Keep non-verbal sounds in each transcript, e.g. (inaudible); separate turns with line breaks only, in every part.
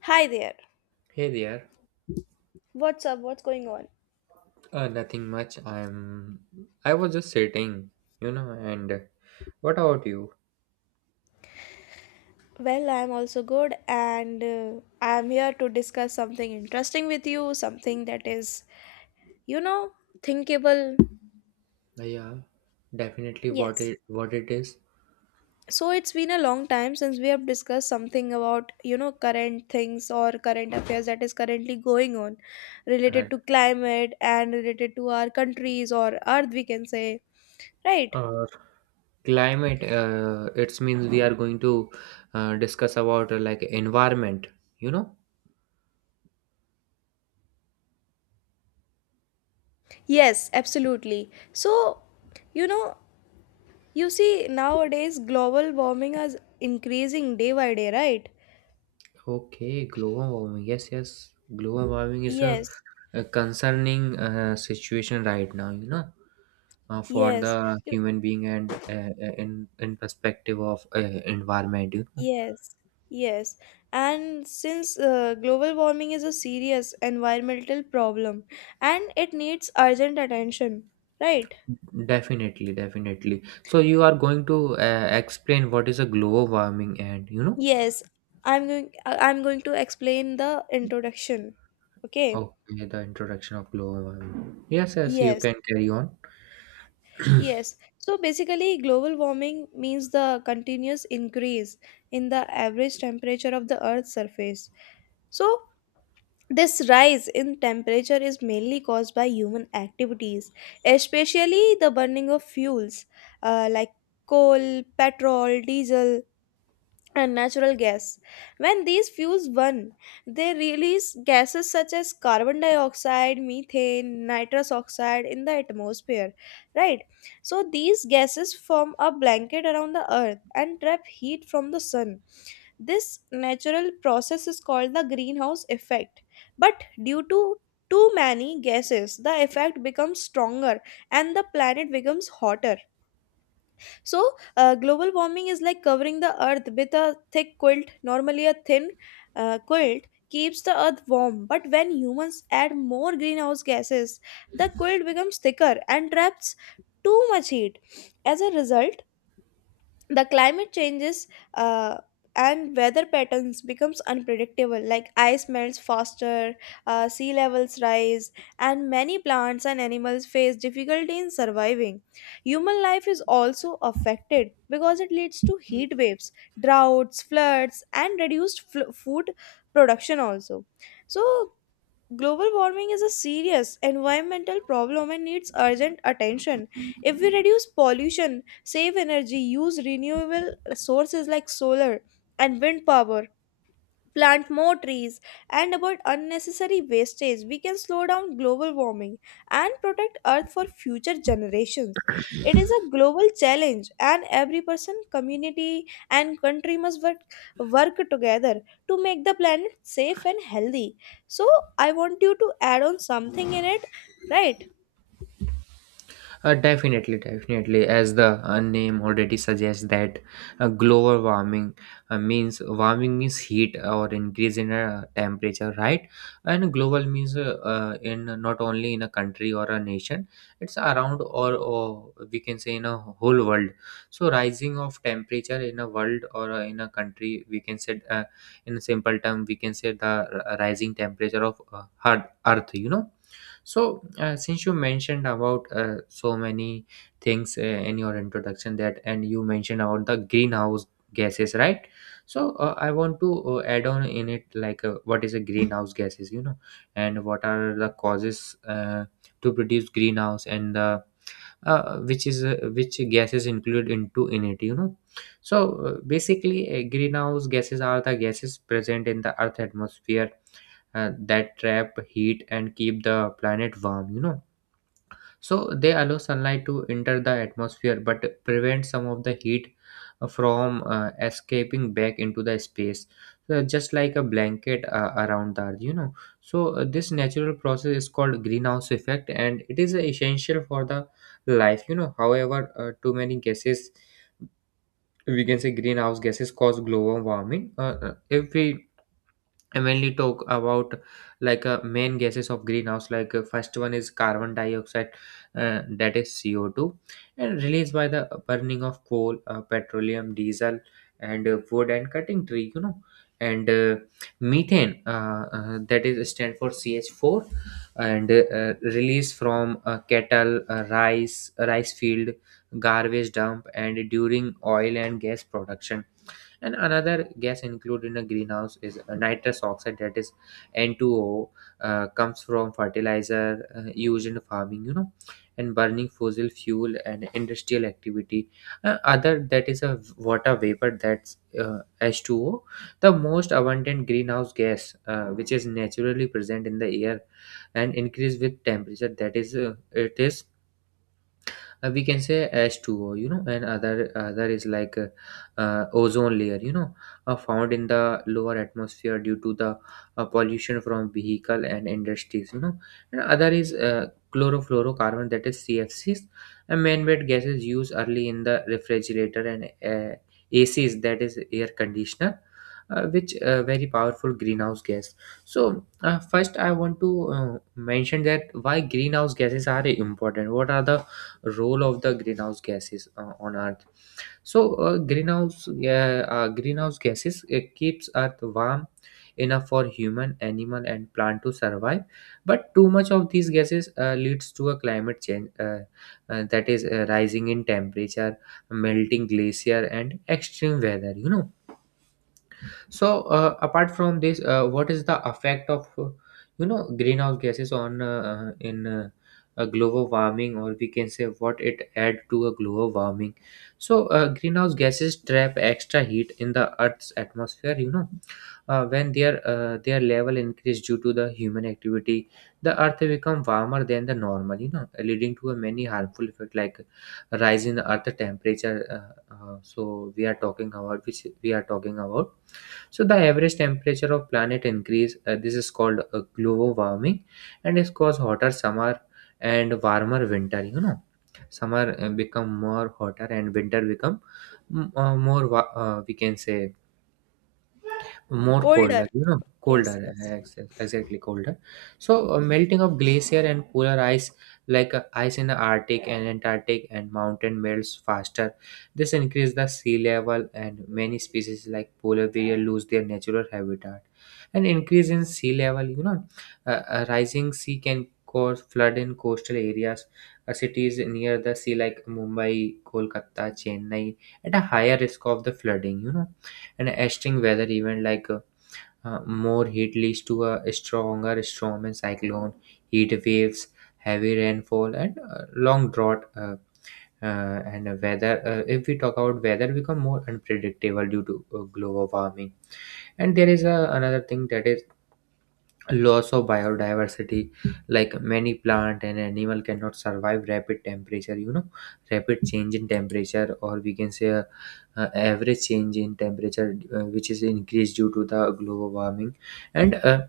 Hi there.
Hey there.
What's up? What's going on?
Nothing much. I was just sitting, And What about you?
Well, I'm also good, and I'm here to discuss something interesting with you, something that is, you know, thinkable.
Yeah, definitely. What
Yes.
it what it is.
So it's been a long time since we have discussed something about, current things or current affairs that is currently going on related
And
to climate and related to our countries or earth, we can say. Right.
uh, Climate. It means we are going to discuss about like environment. You know.
Yes, absolutely. So, you know, You see, nowadays global warming is increasing day by day, right?
Okay, global warming. Yes, yes. Global warming is a,
Yes,
a concerning situation right now. For
yes,
the
you-
human being and uh, in in perspective of environment, you know?
yes, yes. And since global warming is a serious environmental problem and it needs urgent attention, right?
Definitely, definitely. So you are going to explain what is a global warming and
Yes, I'm going to explain the introduction. Okay?
okay, the introduction of global warming. Yes, yes, you
Yes.
can carry on.
Yes. So basically global warming means the continuous increase in the average temperature of the earth's surface. So, this rise in temperature is mainly caused by human activities, especially the burning of fuels like coal, petrol, diesel, and natural gas. When these fuels burn, they release gases such as carbon dioxide, methane, nitrous oxide in the atmosphere, right? So, these gases form a blanket around the earth and trap heat from the sun. This natural process is called the greenhouse effect. But due to too many gases, the effect becomes stronger and the planet becomes hotter. So, global warming is like covering the earth with a thick quilt, normally a thin quilt. Keeps the earth warm, but when humans add more greenhouse gases, the quilt becomes thicker and traps too much heat. As a result, the climate changes uh, and weather patterns becomes unpredictable, like ice melts faster, sea levels rise, and many plants and animals face difficulty in surviving. Human life is also affected because it leads to heat waves, droughts, floods, and reduced food production also. So, global warming is a serious environmental problem and needs urgent attention. If we reduce pollution, save energy, use renewable sources like solar and wind power, plant more trees, and avoid unnecessary wastage, we can slow down global warming and protect Earth for future generations. It is a global challenge, and every person, community, and country must work together to make the planet safe and healthy. So, I want you to add on something in it, right?
Definitely, definitely. As the name already suggests, that global warming means warming means heat or increase in temperature, right? And global means in not only in a country or a nation, it's around or we can say in a whole world. So rising of temperature in a world or in a country, we can say in a simple term, we can say the rising temperature of hard earth. You know, so, since you mentioned about so many things in your introduction that, and you mentioned about the greenhouse gases, right? So, I want to add on in it like what is a greenhouse gases, you know, and what are the causes to produce greenhouse and the which is which gases included into in it, you know. So basically greenhouse gases are the gases present in the earth atmosphere that trap heat and keep the planet warm, you know. So they allow sunlight to enter the atmosphere but prevent some of the heat from escaping back into the space. So just like a blanket around the earth, you know. So this natural process is called greenhouse effect and it is essential for the life, you know. However, too many gases, we can say greenhouse gases, cause global warming. If we and when we talk about like main gases of greenhouse, like first one is carbon dioxide, that is CO2, and released by the burning of coal, petroleum, diesel, and wood, and cutting tree, you know. And methane, that is stand for CH4, and released from cattle, rice field, garbage dump, and during oil and gas production. And another gas included in a greenhouse is a nitrous oxide, that is N2O, comes from fertilizer used in farming, you know, and burning fossil fuel and industrial activity. Other, that is a water vapor, that's uh, H2O, the most abundant greenhouse gas, which is naturally present in the air and increase with temperature, that is it is we can say H2O, you know. And other is like ozone layer, you know, found in the lower atmosphere due to the pollution from vehicle and industries, you know. And other is chlorofluorocarbon, that is CFCs, and man-made gases used early in the refrigerator and ACs, that is air conditioner. Which very powerful greenhouse gas. So first I want to mention that why greenhouse gases are important, what are the role of the greenhouse gases on earth. So greenhouse gases, it keeps earth warm enough for human, animal, and plant to survive, but too much of these gases leads to a climate change, that is rising in temperature, melting glacier, and extreme weather, you know. So, apart from this, what is the effect of greenhouse gases on in a global warming, or we can say what it add to a global warming? So, greenhouse gases trap extra heat in the Earth's atmosphere. You know, when their level increase due to the human activity, the Earth become warmer than the normal. You know, leading to a many harmful effect like rise in earth temperature. So we are talking about, which we are talking about. So the average temperature of planet increase, this is called global warming, and it's cause hotter summer and warmer winter, you know. Summer become more hotter and winter become more we can say more colder,
Colder.
you know,
Yes,
colder,
yes.
exactly colder. So melting of glacier and polar ice, like ice in the arctic and antarctic and mountain melts faster. This increases the sea level and many species like polar bear lose their natural habitat. An increase in sea level, you know, a rising sea can cause flood in coastal areas. Cities near the sea like Mumbai, Kolkata, Chennai at a higher risk of the flooding, you know. An extreme weather event, like more heat leads to a stronger storm and cyclone, heat waves, heavy rainfall, and long drought. If we talk about weather, become more unpredictable due to global warming. And there is another thing, that is loss of biodiversity. Like many plant and animal cannot survive rapid temperature. You know, rapid change in temperature, or we can say average change in temperature, which is increased due to the global warming. And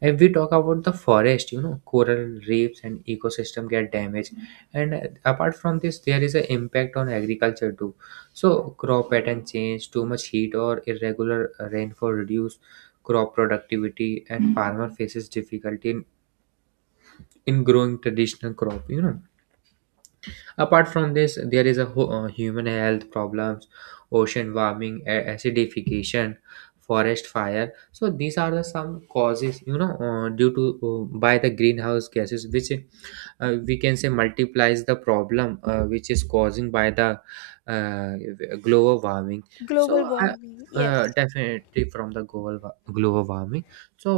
if we talk about the forest, you know, coral reefs and ecosystem get damaged. And apart from this, there is an impact on agriculture too. So crop pattern change, too much heat or irregular rainfall reduce crop productivity, and farmer faces difficulty in growing traditional crop, you know. Apart from this, there is a human health problems, ocean warming, acidification, forest fire. So these are the some causes, you know, due to by the greenhouse gases, which we can say multiplies the problem, which is causing by the uh, global warming.
Global
so I,
warming. Yes,
Definitely from the global warming. So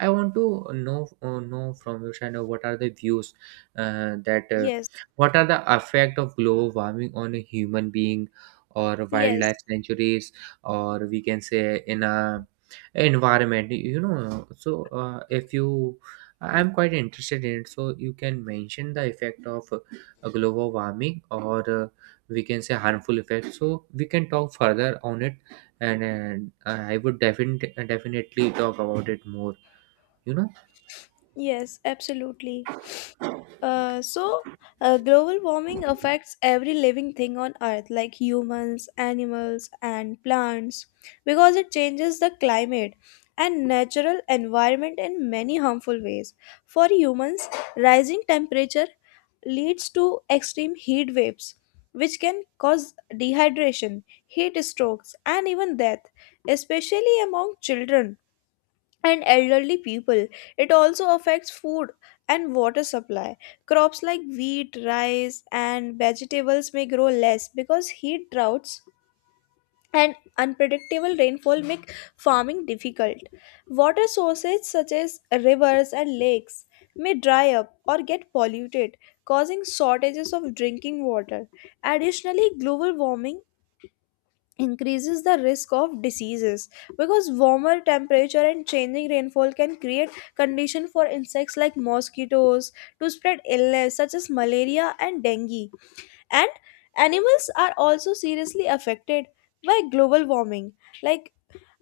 I want to know from you, Shana, what are the views that
yes,
what are the effect of global warming on a human being or wildlife
yes,
sanctuaries, or we can say in a environment, you know. So if you I'm quite interested in it. So you can mention the effect of global warming, or we can say harmful effect. So we can talk further on it, and I would definitely talk about it more. You know,
yes, absolutely. So, global warming affects every living thing on Earth, like humans, animals, and plants, because it changes the climate and natural environment in many harmful ways. For humans, rising temperature leads to extreme heat waves, which can cause dehydration, heat strokes, and even death, especially among children and elderly people. It also affects food and water supply. Crops like wheat, rice, and vegetables may grow less because heat droughts and unpredictable rainfall make farming difficult. Water sources such as rivers and lakes may dry up or get polluted, causing shortages of drinking water. Additionally, global warming increases the risk of diseases because warmer temperature and changing rainfall can create condition for insects like mosquitoes to spread illness such as malaria and dengue. And animals are also seriously affected by global warming, like,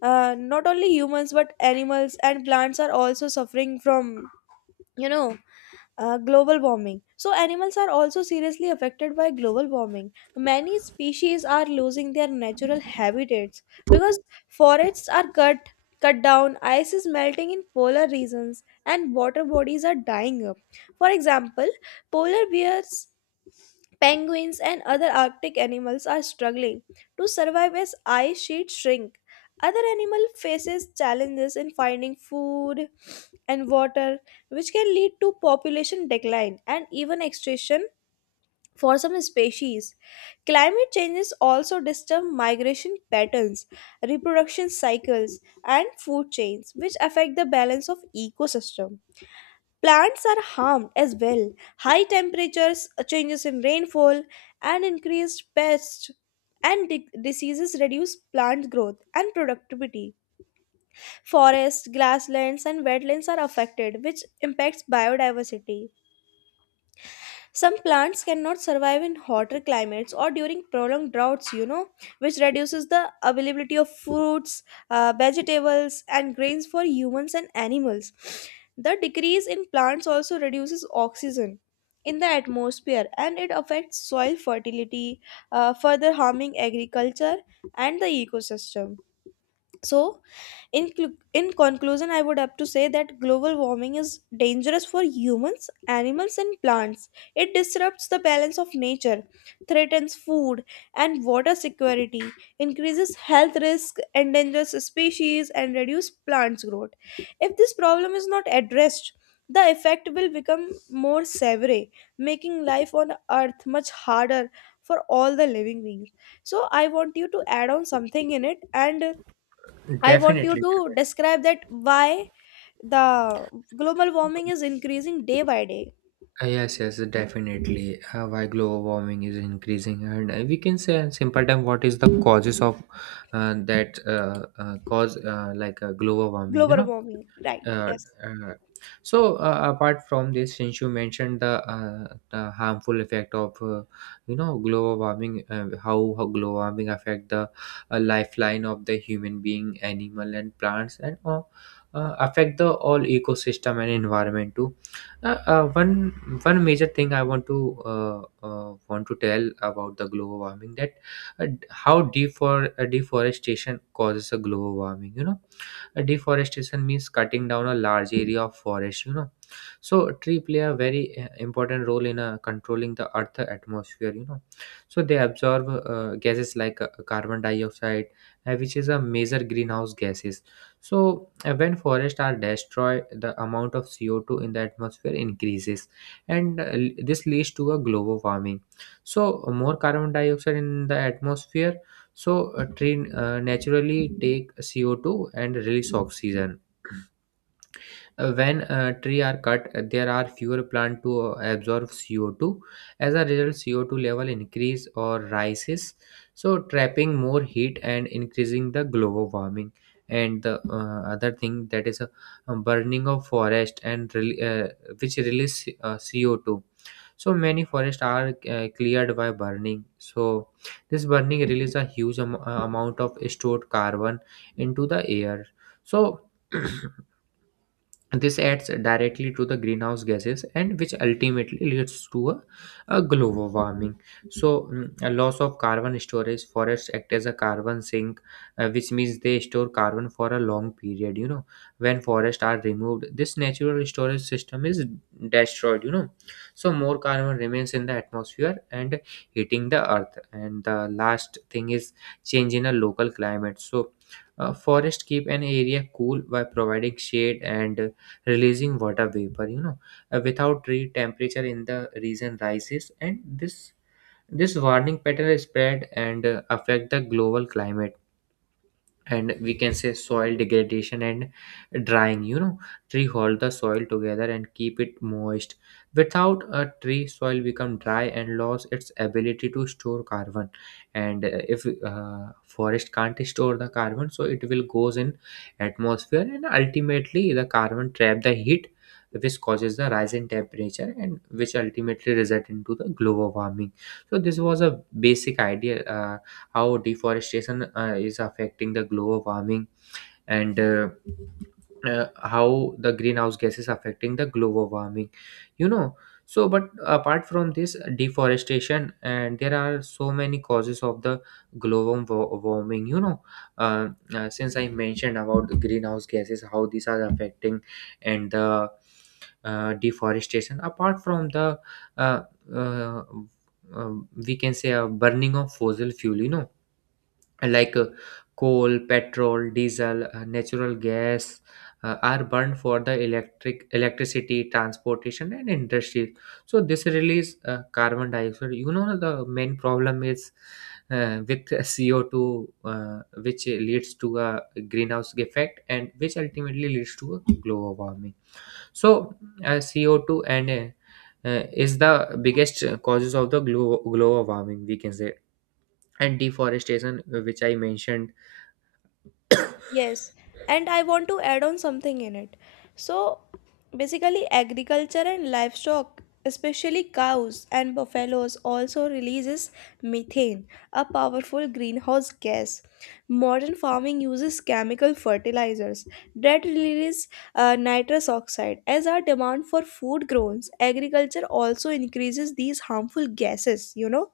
not only humans but animals and plants are also suffering from, you know global warming. So, animals are also seriously affected by global warming. Many species are losing their natural habitats because forests are cut down, ice is melting in polar regions, and water bodies are dying up. For example, polar bears, penguins, and other Arctic animals are struggling to survive as ice sheets shrink. Other animal faces challenges in finding food and water, which can lead to population decline and even extinction for some species. Climate changes also disturb migration patterns, reproduction cycles, and food chains, which affect the balance of ecosystem. Plants are harmed as well. High temperatures, changes in rainfall, and increased pests and diseases reduce plant growth and productivity. Forests, grasslands, and wetlands are affected, which impacts biodiversity. Some plants cannot survive in hotter climates or during prolonged droughts, which reduces the availability of fruits, vegetables, and grains for humans and animals. The decrease in plants also reduces oxygen in the atmosphere and it affects soil fertility, further harming agriculture and the ecosystem. So, in conclusion, I would have to say that global warming is dangerous for humans, animals, and plants. It disrupts the balance of nature, threatens food and water security, increases health risk, endangers species, and reduces plants' growth. If this problem is not addressed, the effect will become more severe, making life on Earth much harder for all the living beings. So, I want you to add on something in it, and I want you
Definitely, definitely.
to describe that why the global
Uh,
warming is increasing day by day.
Yes, yes, definitely. Why global warming is increasing, and we can say in simple term what is the causes of that cause like global warming.
Global warming, right?
Uh,
Yes.
uh, so apart from this, since you mentioned the harmful effect of global warming, how global warming affect the lifeline of the human being, animal, and plants, and affect the all ecosystem and environment too. One major thing I want to tell about the global warming, that how deforestation causes a global warming, you know. Deforestation means cutting down a large area of forest, you know. So tree play a very important role in controlling the earth atmosphere, you know. So they absorb gases like carbon dioxide, which is a major greenhouse gases. So when forests are destroyed, the amount of CO2 in the atmosphere increases, and this leads to a global warming. So more carbon dioxide in the atmosphere. So tree naturally take CO2 and release oxygen. When tree are cut, there are fewer plant to absorb CO2. As a result, CO2 level increase or rises, so trapping more heat and increasing the global warming. And the other thing, that is a burning of forest and which release CO2. So many forests are cleared by burning. So this burning releases a huge amount of stored carbon into the air. So (clears throat) this adds directly to the greenhouse gases, and which ultimately leads to a global warming. So, a loss of carbon storage, forests act as a carbon sink, which means they store carbon for a long period. You know, when forests are removed, this natural storage system is destroyed. You know, so more carbon remains in the atmosphere and heating the earth. And the last thing is change in a local climate. So, forests keep an area cool by providing shade and releasing water vapor. Without treat temperature in the region rises, and this warning pattern is spread and affect the global climate. And we can say soil degradation and drying. Tree hold the soil together and keep it moist. Without a tree, soil become dry and lose its ability to store carbon. And if forest can't store the carbon, so it will goes in atmosphere, and ultimately the carbon trap the heat, which causes the rise in temperature and which ultimately result into the global warming. So this was a basic idea how deforestation is affecting the global warming, and how the greenhouse gases affecting the global warming you know so but apart from this deforestation, and there are so many causes of the global warming. uh, since I mentioned about the greenhouse gases how these are affecting, and the deforestation apart from the uh, uh, uh, we can say a burning of fossil fuel, you know, like coal, petrol, diesel, natural gas are burned for the electricity, transportation, and industry. So this release carbon dioxide. You know the main problem is with CO2, which leads to a greenhouse effect, and which ultimately leads to a global warming. So CO2 and is the biggest causes of the global warming, we can say. And deforestation, which I mentioned.
Yes, and I want to add on something in it. So, basically, agriculture and livestock, especially cows and buffaloes, also releases methane, a powerful greenhouse gas. Modern farming uses chemical fertilizers that release nitrous oxide. As our demand for food grows, agriculture also increases these harmful gases,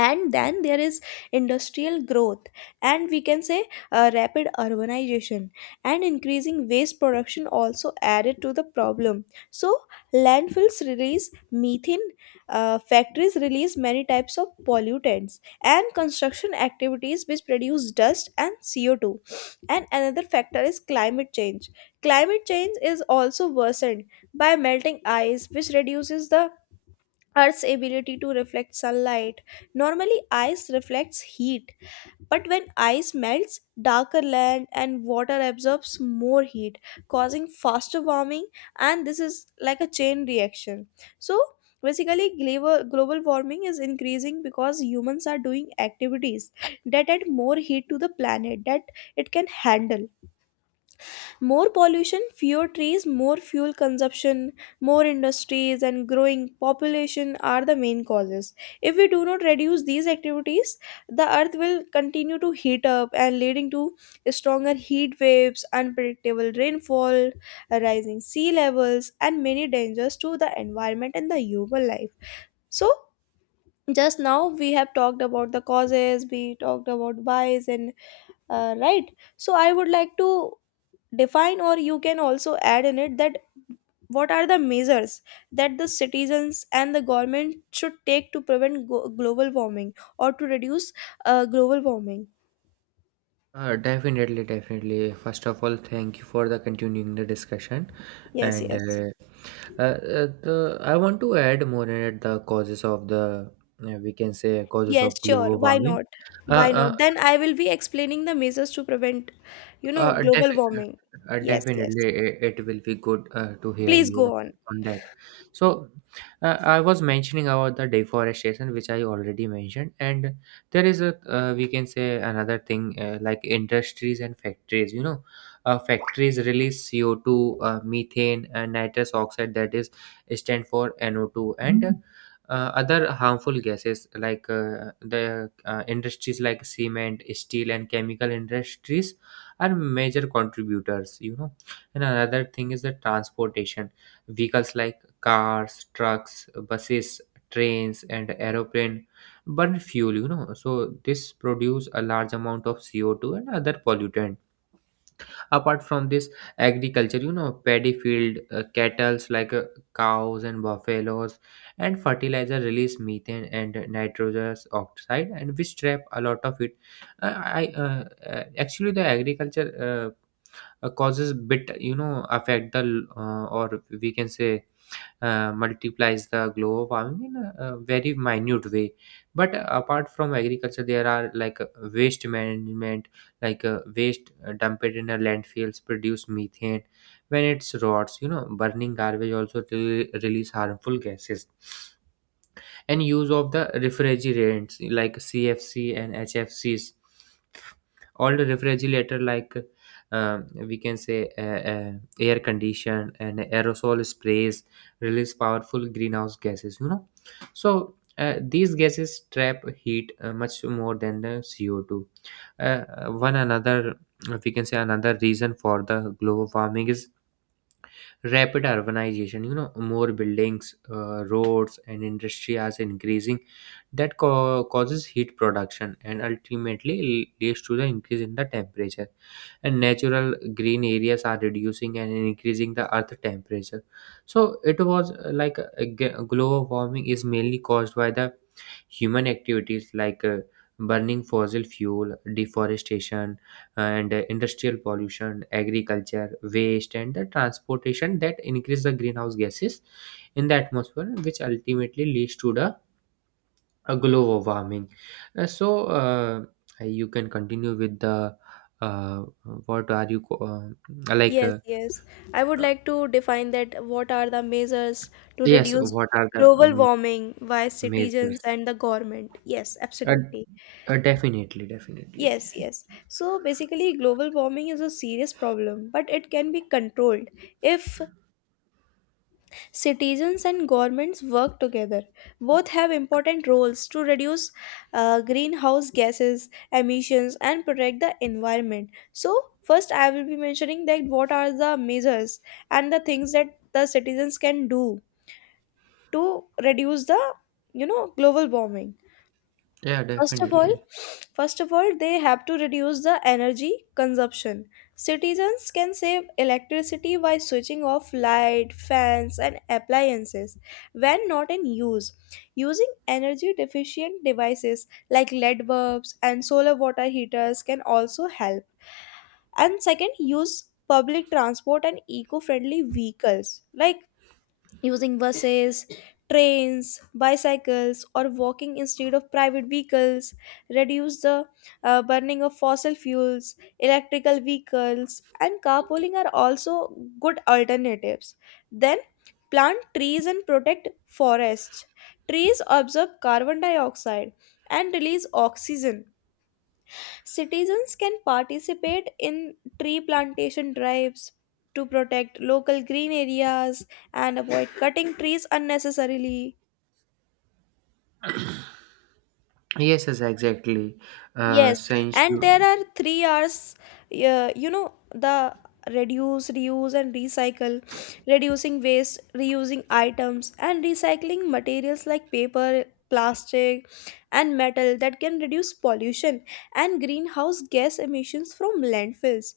and then there is industrial growth, and we can say rapid urbanization and increasing waste production also added to the problem. So, landfills release methane, factories release many types of pollutants, and construction activities which produce dust and CO2. And another factor is climate change. Climate change is also worsened by melting ice, which reduces the Earth's ability to reflect sunlight. Normally, ice reflects heat, but when ice melts, darker land and water absorbs more heat, causing faster warming, and this is like a chain reaction. So, basically, global warming is increasing because humans are doing activities that add more heat to the planet that it can handle. More pollution, fewer trees, more fuel consumption, more industries, and growing population are the main causes. If we do not reduce these activities, the earth will continue to heat up, and leading to stronger heat waves, unpredictable rainfall, rising sea levels, and many dangers to the environment and the human life. So, just now we have talked about the causes, we talked about whys, and right. So, I would like to define, or you can also add in it, that what are the measures that the citizens and the government should take to prevent global warming or to reduce global warming.
Definitely, definitely. First of all, thank you for the continuing the discussion.
Yes,
And
yes.
the, I want to add more in it the causes of the we can say causes
Yes,
of
sure,
global
why
warming.
not?
Uh,
Why
uh,
not? Then I will be explaining the measures to prevent,
Uh,
global
defi-
warming. Yes, yes,
Definitely, it will be good to hear
please
you on,
go on.
on that. So, I was mentioning about the deforestation, which I already mentioned. And there is a we can say another thing like industries and factories. You know, factories release CO2, methane, and nitrous oxide that is stand for NO2, and other harmful gases like the industries like cement, steel, and chemical industries are major contributors, you know. And another thing is the transportation: vehicles like cars, trucks, buses, trains, and aeroplane burn fuel, you know. So this produce a large amount of CO2 and other pollutant. Apart from this, agriculture, you know, paddy field, cattles like cows and buffaloes and fertilizer release methane and nitrogenous oxide and which trap a lot of it. Uh, I Actually the agriculture causes bit, you know, affect the or we can say multiplies the global warming in a very minute way. But apart from agriculture there are, like, waste management, like waste dumped in a landfills produce methane when it's rots, you know. Burning garbage also release harmful gases. And use of the refrigerants like CFC and HFCs, all the refrigerator, like we can say air condition and aerosol sprays, release powerful greenhouse gases, you know. So these gases trap heat much more than the CO2. uh, One another, we can say another reason for the global warming is rapid urbanization, you know. More buildings, roads and industry are increasing, that causes heat production and ultimately leads to the increase in the temperature, and natural green areas are reducing and increasing the earth temperature. So it was like global warming is mainly caused by the human activities like burning fossil fuel, deforestation, and industrial pollution, agriculture, waste, and the transportation that increase the greenhouse gases in the atmosphere, which ultimately leads to the global warming. So you can continue with the uh, what are you like?
Yes, yes, I would
Uh,
like to define that what are the measures to
yes,
reduce
what are the
global warming by
measures?
citizens and the government. Yes,
Uh,
absolutely.
Definitely, definitely.
Yes, yes. So basically, global warming is a serious problem, but it can be controlled if citizens and governments work together. Both have important roles to reduce greenhouse gases emissions and protect the environment. So, first, I will be mentioning that what are the measures and the things that the citizens can do to reduce the global warming.
Yeah,
First of all,
definitely.
first of all, they have to reduce the energy consumption. Citizens can save electricity by switching off light, fans, and appliances when not in use. Using energy deficient devices like LED bulbs and solar water heaters can also help. And second, use public transport and eco friendly vehicles, like using buses, trains, bicycles, or walking instead of private vehicles, reduce the burning of fossil fuels. Electrical vehicles and carpooling are also good alternatives. Then, plant trees and protect forests. Trees absorb carbon dioxide and release oxygen. Citizens can participate in tree plantation drives to protect local green areas and avoid (laughs) cutting trees unnecessarily.
Yes, yes, exactly.
Yes,
Since
and there
you
are three R's, the reduce, reuse, and recycle. Reducing waste, reusing items, and recycling materials like paper, plastic, and metal that can reduce pollution and greenhouse gas emissions from landfills.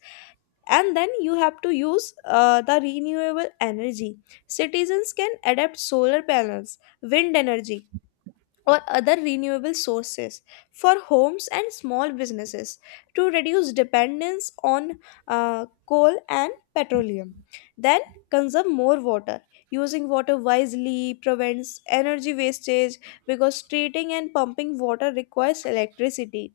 And then you have to use the renewable energy. Citizens can adapt solar panels, wind energy, or other renewable sources for homes and small businesses to reduce dependence on coal and petroleum. Then, consume more water. Using water wisely prevents energy wastage because treating and pumping water requires electricity.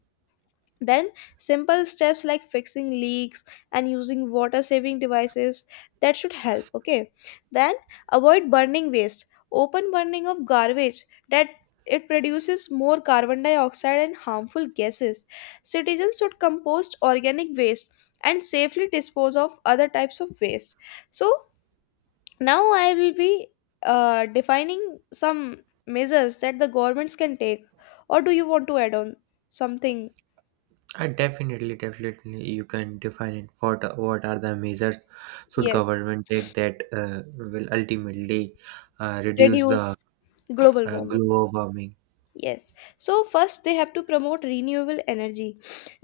Then, simple steps like fixing leaks and using water saving devices that should help. Okay, then avoid burning waste. Open burning of garbage, that it produces more carbon dioxide and harmful gases. Citizens should compost organic waste and safely dispose of other types of waste. So, now I will be defining some measures that the governments can take. Or do you want to add on something?
I definitely, definitely, you can define it. What are the measures should
Yes.
government take that will ultimately reduce the
Reduce global warming.
global warming?
Yes, so first they have to promote renewable energy.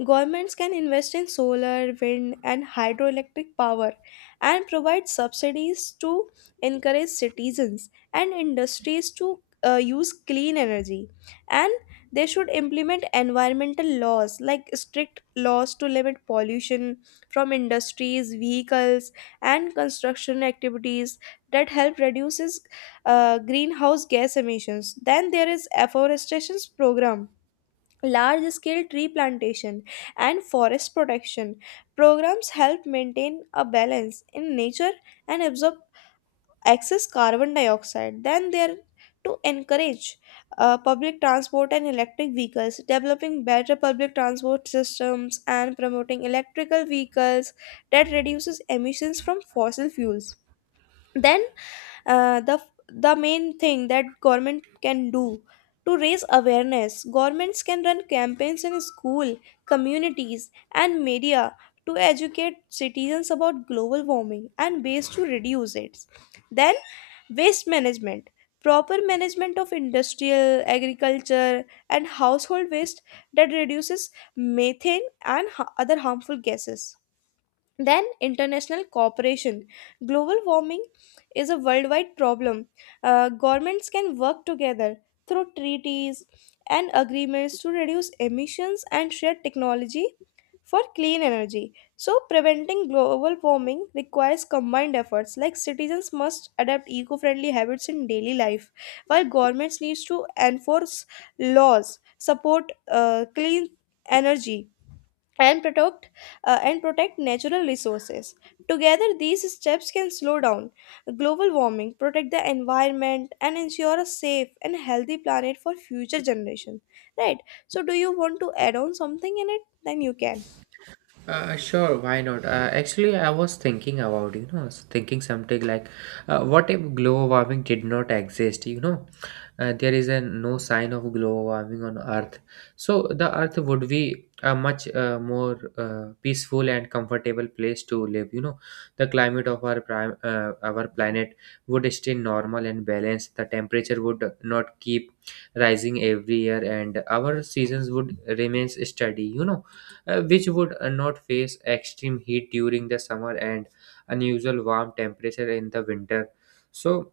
Governments can invest in solar, wind, and hydroelectric power and provide subsidies to encourage citizens and industries to use clean energy. And they should implement environmental laws, like strict laws to limit pollution from industries, vehicles, and construction activities, that help reduces greenhouse gas emissions. Then there is afforestation program, large scale tree plantation, and forest protection. Programs help maintain a balance in nature and absorb excess carbon dioxide. Then, there to encourage public transport and electric vehicles, developing better public transport systems and promoting electrical vehicles that reduces emissions from fossil fuels. Then, uh, the the main thing that government can do to raise awareness, governments can run campaigns in school, communities, and media to educate citizens about global warming and ways to reduce it. Then, waste management, proper management of industrial, agriculture, and household waste that reduces methane and other harmful gases. Then, international cooperation. Global warming is a worldwide problem. Governments can work together through treaties and agreements to reduce emissions and share technology for clean energy. So, preventing global warming requires combined efforts, like citizens must adapt eco friendly habits in daily life, while governments need to enforce laws, support clean energy, and protect natural resources. Together these steps can slow down global warming, protect the environment, and ensure a safe and healthy planet for future generations, right? So, do you want to add on something in it? Then you can.
Sure, why not? Actually, I was thinking about, you know, I was thinking something like, what if global warming did not exist? You know, there is a no sign of global warming on Earth, so the Earth would be a much more peaceful and comfortable place to live. You know, the climate of our prime, our planet would stay normal and balanced. The temperature would not keep rising every year, and our seasons would remain steady. You know which would not face extreme heat during the summer and unusual warm temperature in the winter. So,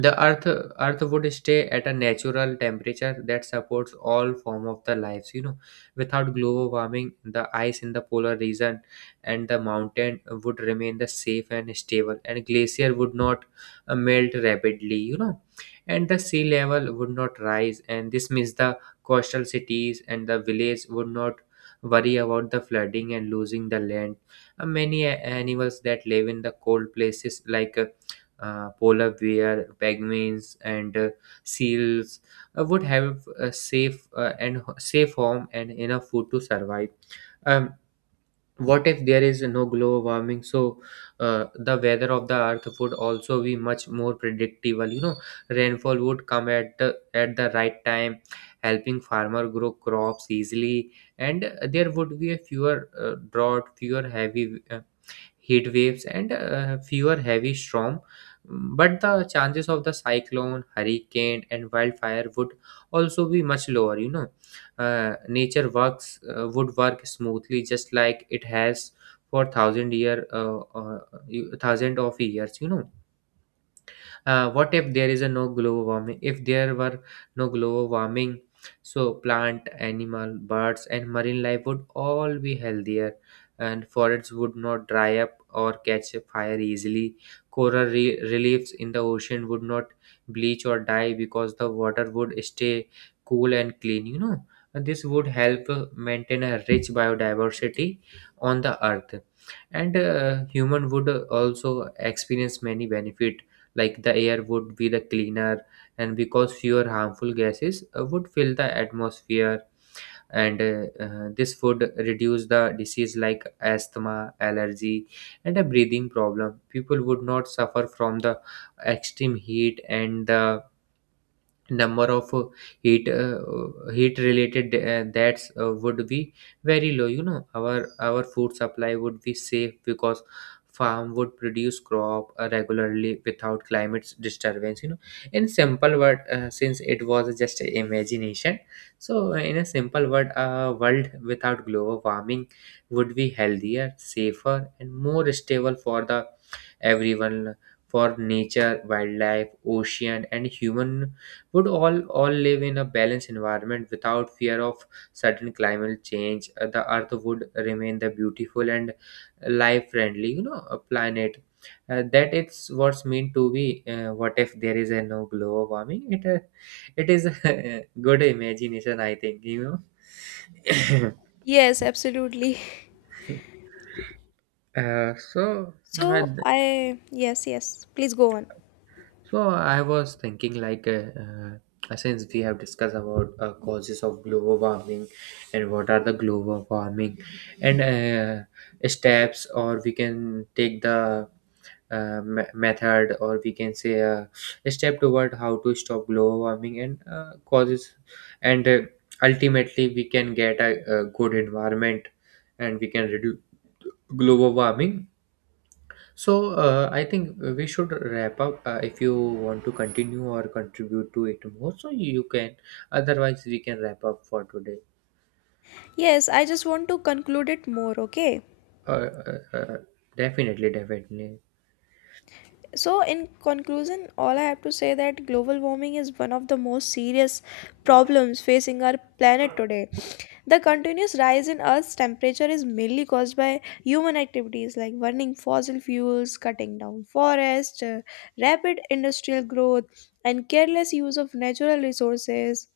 the earth would stay at a natural temperature that supports all form of the lives, you know. Without global warming, the ice in the polar region and the mountain would remain the safe and stable, and glacier would not melt rapidly, you know. And the sea level would not rise, and this means the coastal cities and the village would not worry about the flooding and losing the land. Many animals that live in the cold places like polar bear, penguins, and seals would have a safe and safe home and enough food to survive. Um, what if there is no global warming? So the weather of the earth would also be much more predictable. You know, rainfall would come at the right time, helping farmer grow crops easily, and there would be a fewer drought, fewer heavy, heat waves, and fewer heavy storm. But the chances of the cyclone, hurricane, and wildfire would also be much lower. You know, nature works would work smoothly, just like it has for thousand year, thousand of years. You know what if there is a no global warming? If there were no global warming, so plant, animal, birds, and marine life would all be healthier, and forests would not dry up or catch fire easily. Coral reliefs in the ocean would not bleach or die because the water would stay cool and clean. You know, and this would help maintain a rich biodiversity on the earth. And human would also experience many benefit, like the air would be the cleaner, and because fewer harmful gases would fill the atmosphere. And this would reduce the disease like asthma, allergy, and a breathing problem. People would not suffer from the extreme heat, and the number of heat uh, heat related deaths would be very low. Our food supply would be safe because farm would produce crop regularly without climate disturbance. In simple word, since it was just a imagination, so in a simple word a world without global warming would be healthier, safer, and more stable for the everyone. For nature, wildlife, ocean and human would all live in a balanced environment without fear of sudden climate change. The earth would remain the beautiful and life friendly, you know, a planet that it's what's meant to be. What if there is a no global warming? It is (laughs) a good imagination, I think, you know (coughs)
Yes, absolutely.
uh, so uh,
So I Yes, yes, please go on.
So I was thinking, like, since we have discussed about causes of global warming and what are the global warming and steps, or we can take the method, or we can say a step toward how to stop global warming and causes, and ultimately we can get a good environment, and we can reduce global warming. So, I think we should wrap up. If you want to continue or contribute to it more, so you can. Otherwise, we can wrap up for today.
Yes, I just want to conclude it more, okay?
Uh, uh, uh, Definitely, definitely,
So, in conclusion, all I have to say that global warming is one of the most serious problems facing our planet today. The continuous rise in Earth's temperature is mainly caused by human activities like burning fossil fuels, cutting down forests, rapid industrial growth, and careless use of natural resources.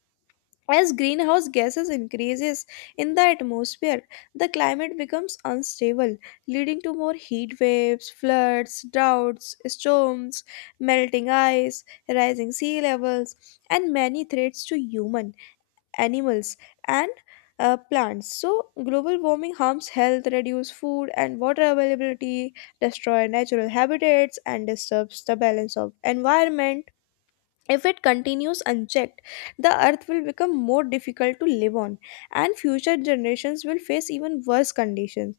As greenhouse gases increases in the atmosphere, the climate becomes unstable, leading to more heat waves, floods, droughts, storms, melting ice, rising sea levels, and many threats to human, animals, and plants. So, global warming harms health, reduce food and water availability, destroy natural habitats, and disturbs the balance of environment. If it continues unchecked, the earth will become more difficult to live on, and future generations will face even worse conditions.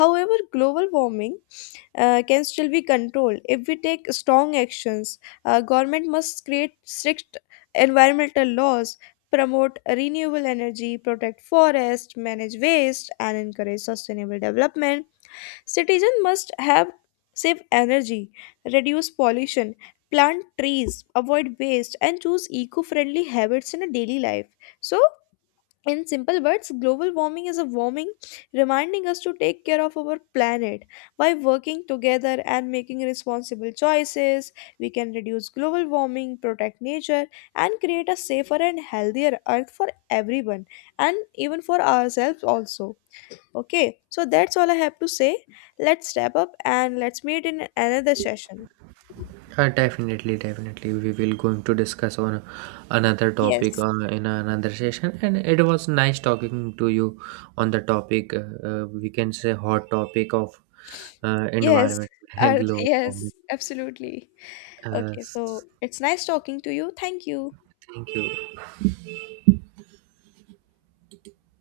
However, global warming can still be controlled if we take strong actions. Government must create strict environmental laws, promote renewable energy, protect forests, manage waste, and encourage sustainable development. Citizens must have save energy, reduce pollution, plant trees, avoid waste, and choose eco-friendly habits in a daily life. So, in simple words, global warming is a warming reminding us to take care of our planet. By working together and making responsible choices, we can reduce global warming, protect nature, and create a safer and healthier earth for everyone and even for ourselves also. Okay, so that's all I have to say. Let's wrap up and let's meet in another session.
definitely, definitely. We will going to discuss on another topic
Yes,
in another session. And it was nice talking to you on the topic. We can say hot topic of
yes,
environment
(laughs)
(laughs) and
earth,
global
yes,
warming.
absolutely.
Uh,
Okay, so
s-
it's nice talking to you. Thank you.
Thank you.